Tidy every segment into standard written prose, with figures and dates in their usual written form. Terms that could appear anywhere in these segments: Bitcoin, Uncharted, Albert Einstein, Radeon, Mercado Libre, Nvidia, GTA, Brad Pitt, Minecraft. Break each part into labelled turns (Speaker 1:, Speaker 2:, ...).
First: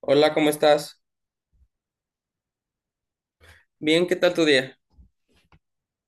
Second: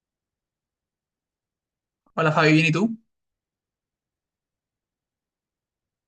Speaker 1: Hola, ¿cómo estás?
Speaker 2: Hola Fabi, ¿bien y tú?
Speaker 1: Bien, ¿qué tal tu día?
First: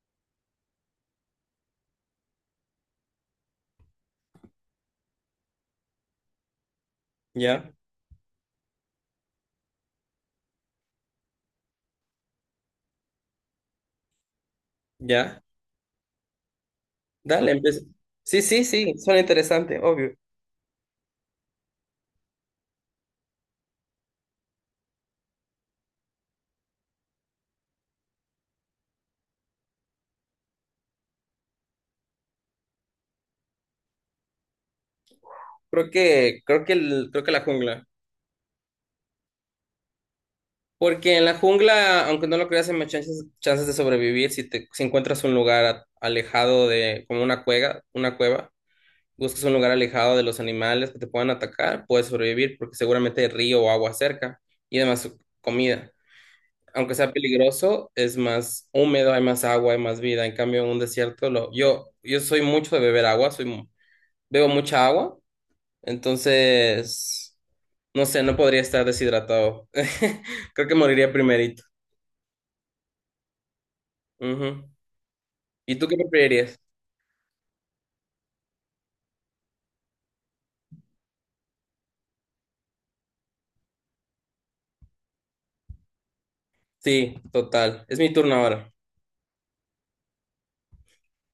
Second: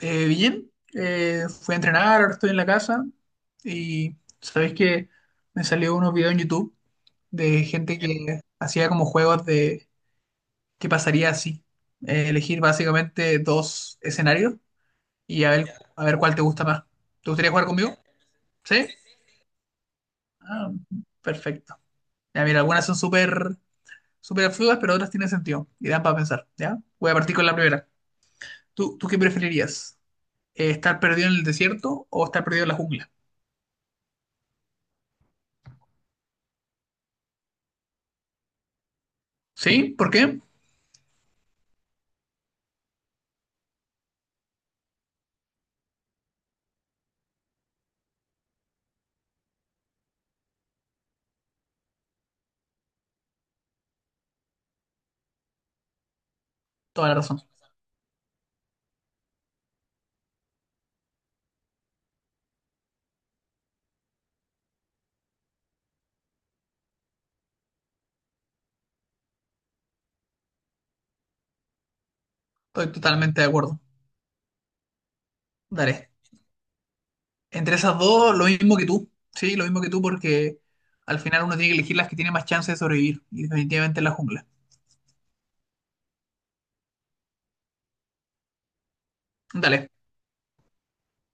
Speaker 2: Bien, fui a entrenar, ahora estoy en la casa y sabéis que me salió unos videos en YouTube de
Speaker 1: Ya,
Speaker 2: gente que hacía como juegos de qué pasaría si. Elegir básicamente dos escenarios
Speaker 1: ya.
Speaker 2: y a ver cuál te gusta más. ¿Te gustaría
Speaker 1: Dale,
Speaker 2: jugar
Speaker 1: empieza.
Speaker 2: conmigo?
Speaker 1: Sí, sí,
Speaker 2: ¿Sí?
Speaker 1: sí, suena interesante, obvio.
Speaker 2: Ah, perfecto. Ya mira, algunas son súper absurdas, pero otras tienen sentido y dan para pensar, ¿ya? Voy a partir con la primera. ¿Tú qué preferirías? ¿Estar perdido en el desierto o estar perdido en la jungla?
Speaker 1: Creo que la jungla.
Speaker 2: ¿Sí? ¿Por qué?
Speaker 1: Porque en la jungla, aunque no lo creas, hay más chances de sobrevivir si si encuentras un lugar alejado de, como una cueva, una cueva. Buscas un lugar alejado de los animales que te puedan atacar, puedes sobrevivir porque seguramente hay río o agua cerca y además comida. Aunque
Speaker 2: Toda
Speaker 1: sea
Speaker 2: la razón.
Speaker 1: peligroso, es más húmedo, hay más agua, hay más vida. En cambio, en un desierto, yo soy mucho de beber agua, bebo mucha agua, entonces, no sé, no podría estar deshidratado. Creo que moriría primerito.
Speaker 2: Estoy totalmente de acuerdo.
Speaker 1: Ujú. ¿Y tú qué
Speaker 2: Dale.
Speaker 1: preferirías?
Speaker 2: Entre esas dos, lo mismo que tú. Sí, lo mismo que tú, porque al final uno tiene que elegir las que tiene más chance de sobrevivir. Y definitivamente la jungla.
Speaker 1: Sí, total. Es mi turno ahora.
Speaker 2: Dale.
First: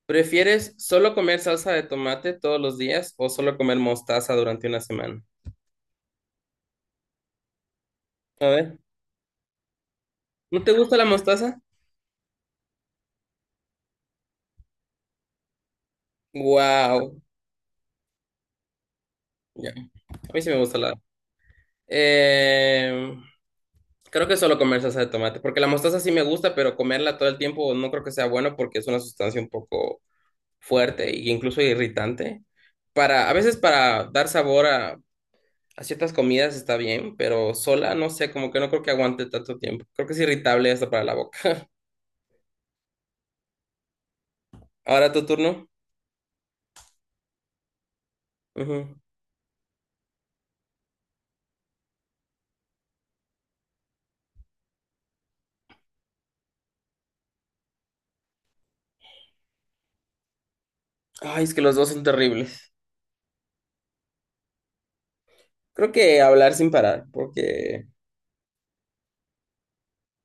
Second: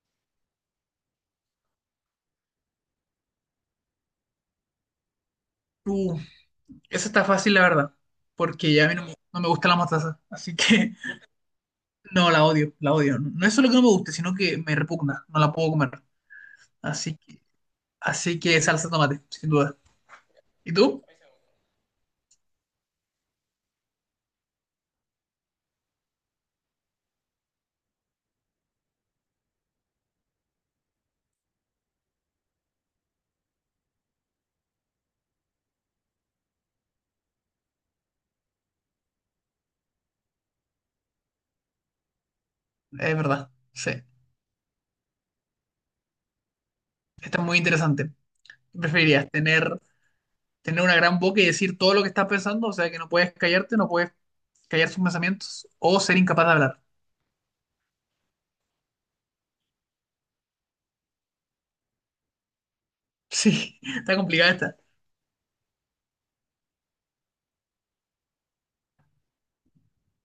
Speaker 1: ¿Prefieres solo comer salsa de tomate todos los días o solo comer mostaza durante una semana?
Speaker 2: Uh, esa está fácil, la verdad.
Speaker 1: A
Speaker 2: Porque
Speaker 1: ver,
Speaker 2: ya a mí no me gusta la mostaza. Así
Speaker 1: ¿no te
Speaker 2: que
Speaker 1: gusta la mostaza?
Speaker 2: no, la odio, la odio. No es solo que no me guste, sino que me repugna. No la puedo comer. Así
Speaker 1: Wow.
Speaker 2: que, así que salsa de tomate, sin
Speaker 1: Ya.
Speaker 2: duda.
Speaker 1: A mí sí me
Speaker 2: ¿Y
Speaker 1: gusta la.
Speaker 2: tú?
Speaker 1: Eh, Creo que solo comer salsa de tomate, porque la mostaza sí me gusta, pero comerla todo el tiempo no creo que sea bueno porque es una sustancia un poco fuerte e incluso irritante. A veces para dar sabor a, ciertas comidas está bien, pero sola no sé, como que no creo que aguante tanto tiempo. Creo que es irritable hasta para la boca.
Speaker 2: Es verdad. Sí.
Speaker 1: Ahora tu turno.
Speaker 2: Está muy interesante. ¿Qué
Speaker 1: Ujú.
Speaker 2: ¿Preferirías tener una gran boca y decir todo lo que estás pensando, o sea que no puedes callarte, no puedes callar sus pensamientos, o ser incapaz de hablar?
Speaker 1: Ay, es que los dos son terribles.
Speaker 2: Sí, está complicada esta.
Speaker 1: Creo que hablar sin parar, porque,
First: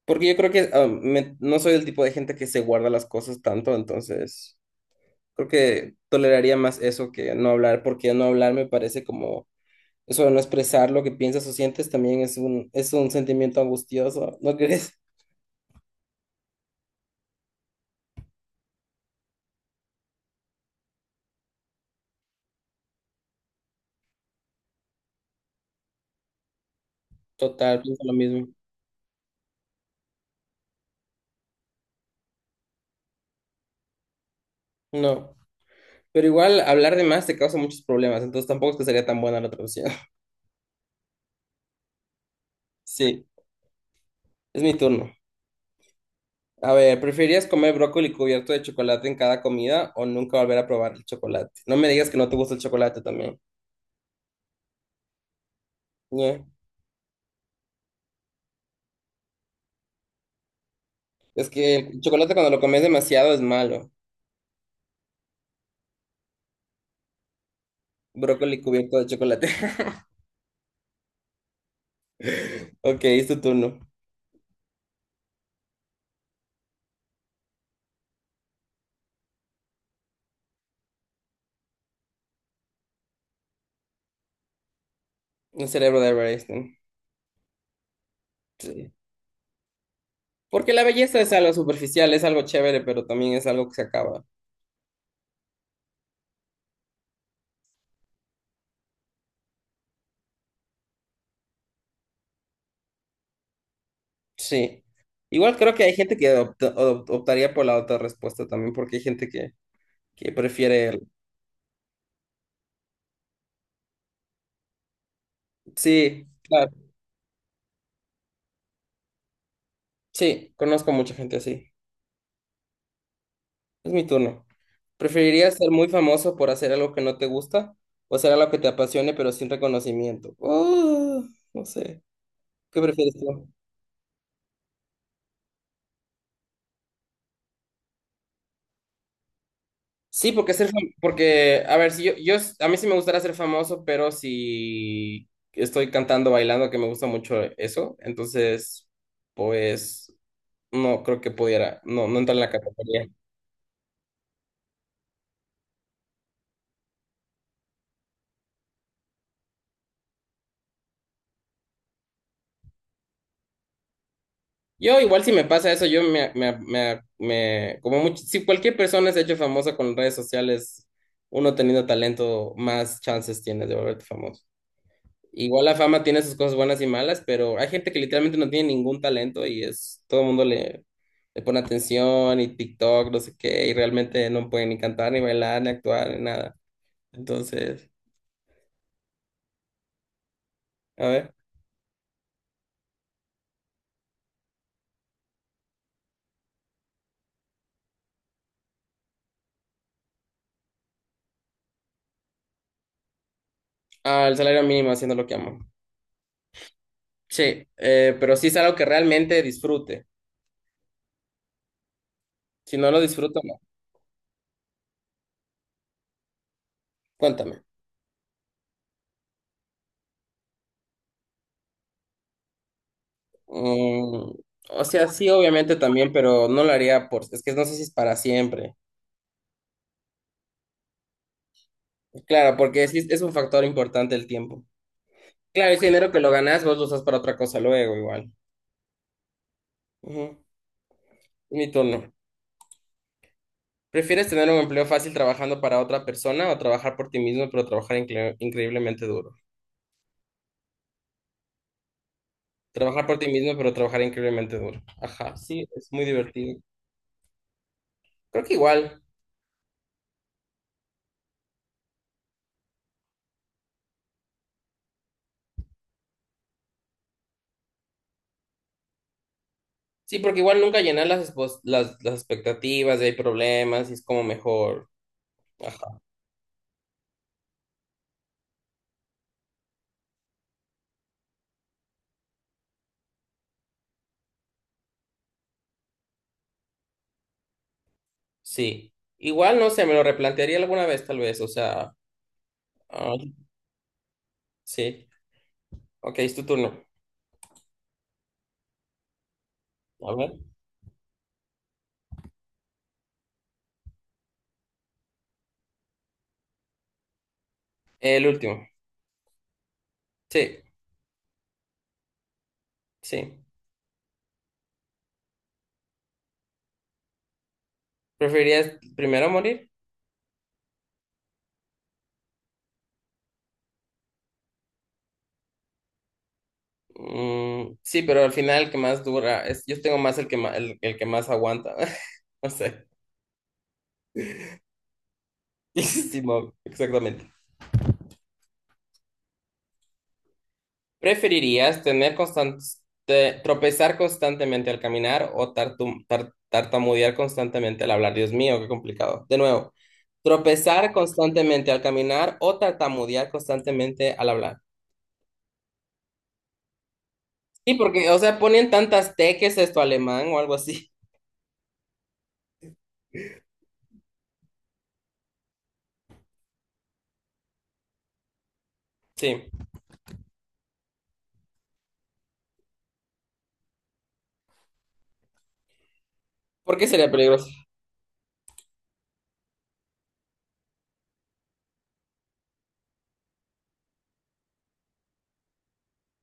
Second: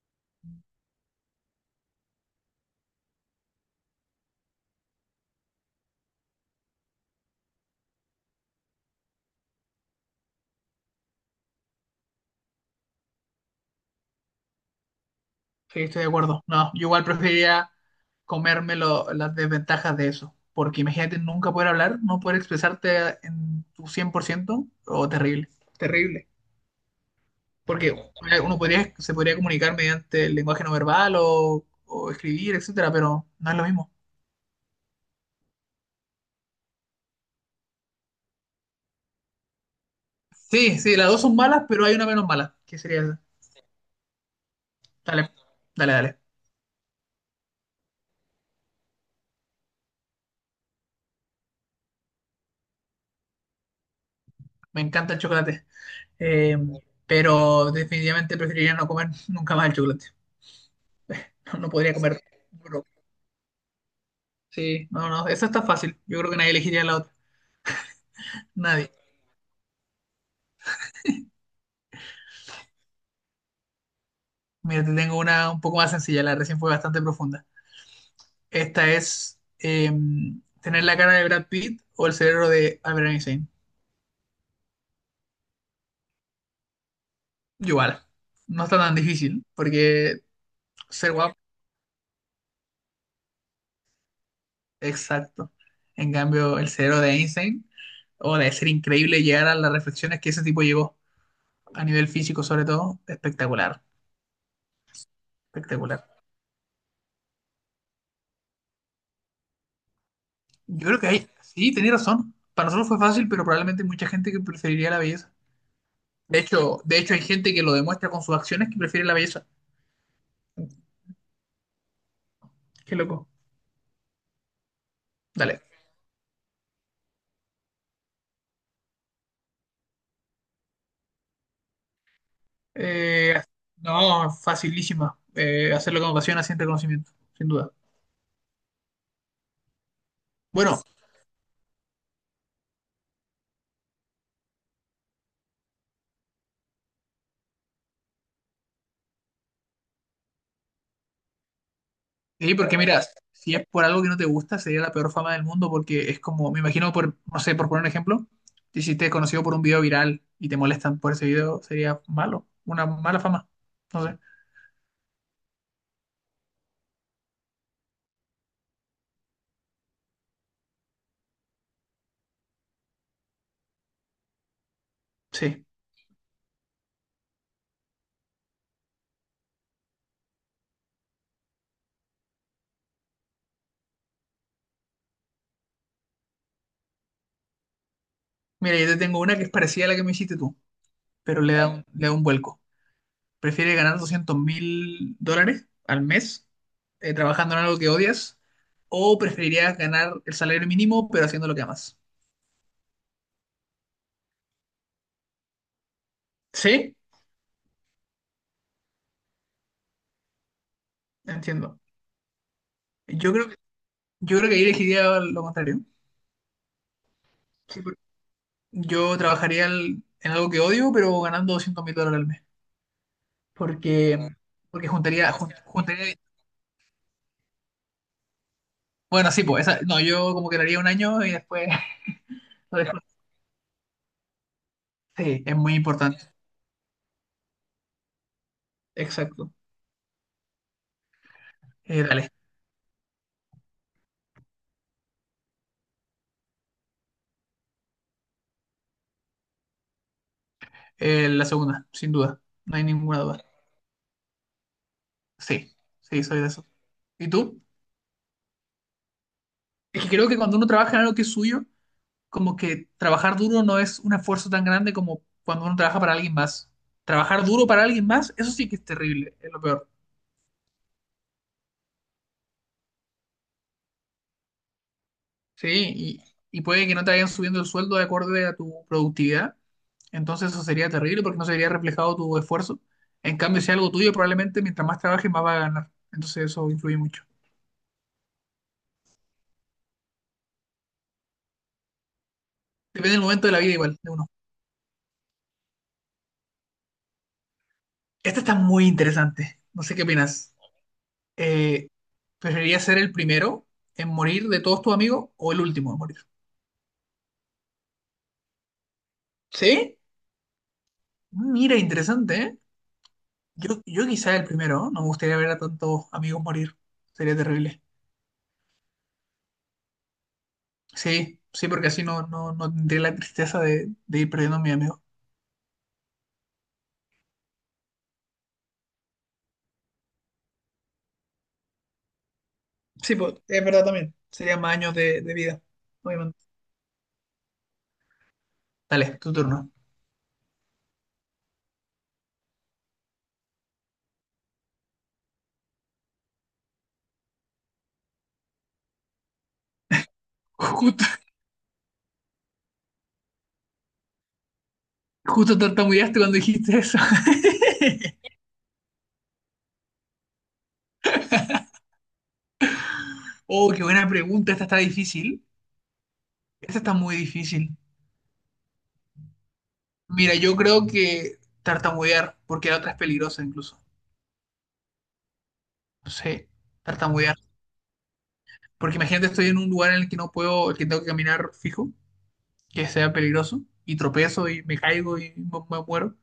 Speaker 1: porque yo creo que no soy el tipo de gente que se guarda las cosas tanto, entonces. Creo que toleraría más eso que no hablar, porque no hablar me parece como eso de no expresar lo que piensas o sientes también es un sentimiento angustioso, ¿no crees?
Speaker 2: Sí, estoy de acuerdo. No, yo igual preferiría las desventajas de eso, porque imagínate nunca poder hablar, no poder expresarte en tu 100%. O terrible, terrible.
Speaker 1: Total,
Speaker 2: Porque
Speaker 1: pienso lo mismo.
Speaker 2: uno podría, se podría comunicar mediante el lenguaje no verbal o escribir, etcétera, pero no es lo mismo.
Speaker 1: No, pero igual hablar de más te causa muchos problemas, entonces tampoco es que sería tan buena la otra opción.
Speaker 2: Sí, sí, las dos son malas, pero hay una menos mala, que sería esa.
Speaker 1: Sí, es mi turno.
Speaker 2: Dale, dale, dale.
Speaker 1: A ver, ¿preferirías comer brócoli cubierto de chocolate en cada comida o nunca volver a probar el chocolate? No me digas que no te gusta el chocolate también.
Speaker 2: Me encanta el chocolate.
Speaker 1: Ñe.
Speaker 2: Eh, pero definitivamente preferiría no comer nunca más el chocolate.
Speaker 1: Es
Speaker 2: No, no
Speaker 1: que
Speaker 2: podría
Speaker 1: el
Speaker 2: comer
Speaker 1: chocolate cuando lo comes
Speaker 2: brócoli.
Speaker 1: demasiado es malo.
Speaker 2: Sí, no, no, eso está fácil. Yo creo que nadie elegiría la otra.
Speaker 1: Brócoli
Speaker 2: Nadie.
Speaker 1: cubierto de chocolate. Ok, es tu turno.
Speaker 2: Mira, te tengo una un poco más sencilla. La recién fue bastante profunda. Esta es tener la cara de Brad Pitt o el cerebro de Albert Einstein.
Speaker 1: El cerebro de Albert Einstein.
Speaker 2: Igual. No está
Speaker 1: Sí.
Speaker 2: tan difícil porque
Speaker 1: Porque la
Speaker 2: ser
Speaker 1: belleza es
Speaker 2: guapo,
Speaker 1: algo superficial, es algo chévere, pero también es algo que se acaba.
Speaker 2: exacto. En cambio, el cerebro de Einstein, o de ser increíble y llegar a las reflexiones que ese tipo llegó. A nivel físico sobre todo, espectacular,
Speaker 1: Sí. Igual creo que hay
Speaker 2: espectacular.
Speaker 1: gente que optaría por la otra respuesta también, porque hay gente que prefiere
Speaker 2: Yo creo
Speaker 1: el.
Speaker 2: que hay, sí, tenés razón. Para nosotros fue fácil, pero probablemente hay mucha gente que preferiría la belleza.
Speaker 1: Sí, claro.
Speaker 2: De hecho hay gente que lo demuestra con sus acciones que prefiere la belleza.
Speaker 1: Sí, conozco mucha gente así.
Speaker 2: Qué loco.
Speaker 1: Es mi turno. ¿Preferirías
Speaker 2: Dale.
Speaker 1: ser muy famoso por hacer algo que no te gusta o hacer algo que te apasione pero sin reconocimiento? No sé. ¿Qué prefieres
Speaker 2: Eh,
Speaker 1: tú?
Speaker 2: no, facilísima. Hacerlo con pasión, asiente conocimiento, sin duda.
Speaker 1: Sí, porque
Speaker 2: Bueno,
Speaker 1: porque, a ver, si yo, yo, s- a mí sí me gustaría ser famoso, pero si estoy cantando, bailando, que me gusta mucho eso, entonces, pues, no creo que pudiera, no, no entra en la
Speaker 2: sí, porque mira,
Speaker 1: categoría.
Speaker 2: si es por algo que no te gusta, sería la peor fama del mundo, porque es como, me imagino, no sé, por poner un ejemplo, te hiciste conocido por un video viral y te molestan por ese video, sería malo, una mala fama. No sé.
Speaker 1: Yo igual si me pasa eso, yo me, me, me, me- como mucho, si cualquier persona se ha hecho famosa con redes sociales, uno teniendo talento, más chances tienes de volverte famoso. Igual
Speaker 2: Sí.
Speaker 1: la fama tiene sus cosas buenas y malas, pero hay gente que literalmente no tiene ningún talento todo el mundo le pone atención y TikTok, no sé qué, y realmente no pueden ni cantar, ni bailar, ni actuar, ni nada. Entonces,
Speaker 2: Mira, yo te tengo una que es parecida a la que me hiciste tú,
Speaker 1: a ver.
Speaker 2: pero le da un vuelco. Prefiere ganar $200.000 al mes, trabajando en algo que odias, o preferirías ganar el salario mínimo, pero haciendo lo que amas.
Speaker 1: Ah, el salario mínimo haciendo lo que amo.
Speaker 2: Sí,
Speaker 1: Sí, pero sí es algo que realmente disfrute.
Speaker 2: entiendo.
Speaker 1: Si no lo
Speaker 2: Yo
Speaker 1: disfruto,
Speaker 2: creo,
Speaker 1: no.
Speaker 2: yo creo que ahí elegiría lo contrario.
Speaker 1: Cuéntame.
Speaker 2: En algo que odio, pero ganando 200 mil dólares al mes. Porque, mm,
Speaker 1: Mm, o
Speaker 2: porque
Speaker 1: sea, sí, obviamente también,
Speaker 2: juntaría.
Speaker 1: pero no lo haría por, es que no sé si es para siempre.
Speaker 2: Bueno, sí, pues, no, yo como que lo haría un año y después
Speaker 1: Claro,
Speaker 2: lo
Speaker 1: porque sí
Speaker 2: dejo.
Speaker 1: es un factor importante el tiempo.
Speaker 2: Sí, es
Speaker 1: Claro,
Speaker 2: muy
Speaker 1: ese dinero que lo
Speaker 2: importante.
Speaker 1: ganas, vos lo usas para otra cosa luego, igual.
Speaker 2: Exacto.
Speaker 1: Ujú. Mi turno.
Speaker 2: Dale.
Speaker 1: ¿Prefieres tener un empleo fácil trabajando para otra persona o trabajar por ti mismo, pero trabajar increíblemente duro?
Speaker 2: La segunda, sin duda. No hay
Speaker 1: Trabajar por
Speaker 2: ninguna
Speaker 1: ti
Speaker 2: duda.
Speaker 1: mismo, pero trabajar increíblemente duro. Ajá, sí,
Speaker 2: Sí,
Speaker 1: es muy
Speaker 2: sí, soy de
Speaker 1: divertido.
Speaker 2: eso. ¿Y tú?
Speaker 1: Creo que igual.
Speaker 2: Es que creo que cuando uno trabaja en algo que es suyo, como que trabajar duro no es un esfuerzo tan grande como cuando uno trabaja para alguien más. Trabajar duro para alguien más, eso sí que es terrible, es lo peor.
Speaker 1: Sí, porque igual nunca llenas las expectativas, y hay problemas, y es como mejor.
Speaker 2: Sí,
Speaker 1: Ajá,
Speaker 2: y, y puede que no te vayan subiendo el sueldo de acorde a tu productividad. Entonces eso sería terrible porque no se vería reflejado tu esfuerzo. En cambio, si es algo tuyo, probablemente mientras más trabajes, más vas a ganar. Entonces eso influye mucho.
Speaker 1: sí. Igual, no sé, me lo replantearía alguna vez, tal vez. O sea,
Speaker 2: Depende
Speaker 1: ah,
Speaker 2: del momento de la vida igual de uno.
Speaker 1: sí. Ok, es tu turno.
Speaker 2: Esta está muy interesante. No sé qué
Speaker 1: A ver.
Speaker 2: opinas. Eh, ¿Preferirías ser el primero en morir de todos tus amigos o el último en morir?
Speaker 1: El último.
Speaker 2: ¿Sí?
Speaker 1: Sí,
Speaker 2: Mira, interesante, ¿eh?
Speaker 1: sí.
Speaker 2: Yo quizá el primero, ¿no? No me gustaría ver a tantos amigos morir. Sería terrible.
Speaker 1: ¿Preferirías primero morir?
Speaker 2: Sí, sí, porque así no tendría la tristeza de ir perdiendo a mi amigo.
Speaker 1: Mm, sí, pero al final el que más dura es, yo tengo más el que más, el que más aguanta. No sé.
Speaker 2: Sí, pues, es verdad también. Sería más años de vida,
Speaker 1: Sí,
Speaker 2: obviamente.
Speaker 1: no, exactamente.
Speaker 2: Dale, tu turno.
Speaker 1: ¿Preferirías tropezar constantemente al caminar o tartamudear constantemente al hablar? Dios mío, qué complicado. De nuevo, tropezar
Speaker 2: Justo,
Speaker 1: constantemente al caminar o tartamudear constantemente al hablar.
Speaker 2: justo tartamudeaste cuando dijiste eso.
Speaker 1: Sí, porque, o sea, ponen tantas teques esto alemán o algo así.
Speaker 2: Oh, qué buena pregunta. Esta está difícil. Esta está muy difícil.
Speaker 1: Sí,
Speaker 2: Mira, yo creo que tartamudear, porque la otra es peligrosa incluso. No sé,
Speaker 1: porque sería
Speaker 2: tartamudear.
Speaker 1: peligroso.
Speaker 2: Porque imagínate, estoy en un lugar en el que no puedo, el que tengo que caminar fijo, que sea peligroso, y tropezo y me caigo muero.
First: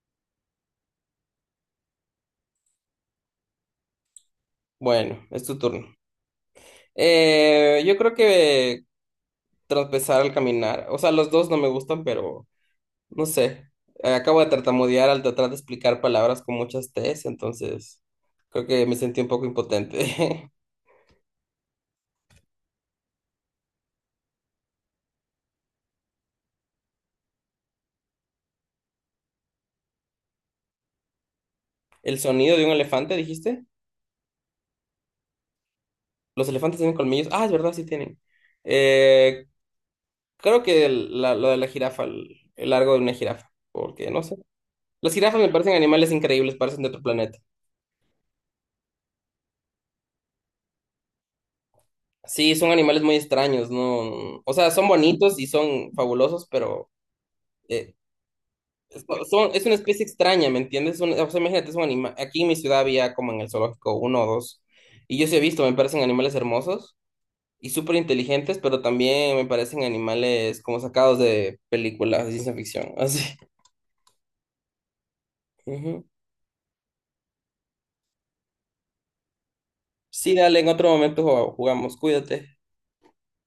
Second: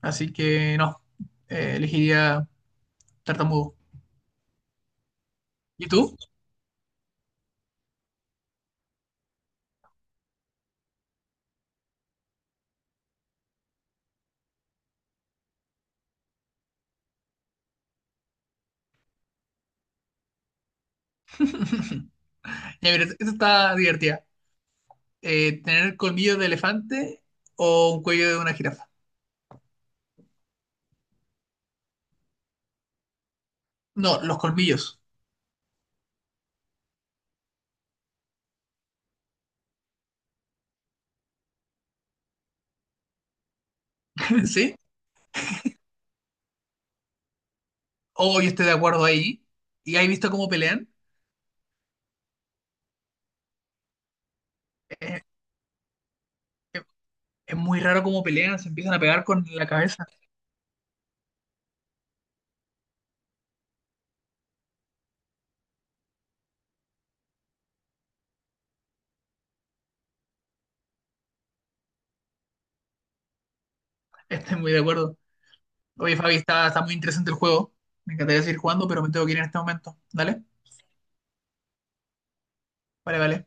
Speaker 2: Así que no, elegiría tartamudo.
Speaker 1: Bueno, es tu turno.
Speaker 2: ¿Y tú?
Speaker 1: Yo creo que tropezar al caminar. O sea, los dos no me gustan, pero no sé. Acabo de tartamudear al tratar de explicar palabras con muchas T's, entonces creo que me sentí un poco impotente.
Speaker 2: Ya, mira, esta está divertida. ¿Tener colmillos de elefante o un cuello de una jirafa?
Speaker 1: El sonido de un elefante, dijiste.
Speaker 2: No, los colmillos,
Speaker 1: Los elefantes tienen colmillos. Ah, es verdad, sí tienen. Eh, Creo que lo de la jirafa, el largo de una jirafa, porque no sé.
Speaker 2: ¿sí?
Speaker 1: Las jirafas me parecen animales increíbles, parecen de otro planeta.
Speaker 2: O yo estoy de acuerdo ahí. ¿Y has visto cómo pelean?
Speaker 1: Sí, son animales muy extraños, ¿no? O sea, son
Speaker 2: Eh,
Speaker 1: bonitos y son fabulosos, pero
Speaker 2: es muy
Speaker 1: eh,
Speaker 2: raro cómo pelean, se empiezan a pegar con
Speaker 1: es
Speaker 2: la
Speaker 1: una especie
Speaker 2: cabeza.
Speaker 1: extraña, ¿me entiendes? O sea, imagínate, Aquí en mi ciudad había como en el zoológico uno o dos, y yo sí he visto, me parecen animales hermosos y súper inteligentes, pero también me parecen animales como sacados de películas de ciencia ficción, así.
Speaker 2: Estoy muy de acuerdo.
Speaker 1: Ujú.
Speaker 2: Oye, Fabi, está muy interesante el juego. Me encantaría seguir jugando, pero me tengo que ir en este momento.
Speaker 1: Sí,
Speaker 2: ¿Dale?
Speaker 1: dale, en otro momento jugamos, cuídate.
Speaker 2: Vale, vale.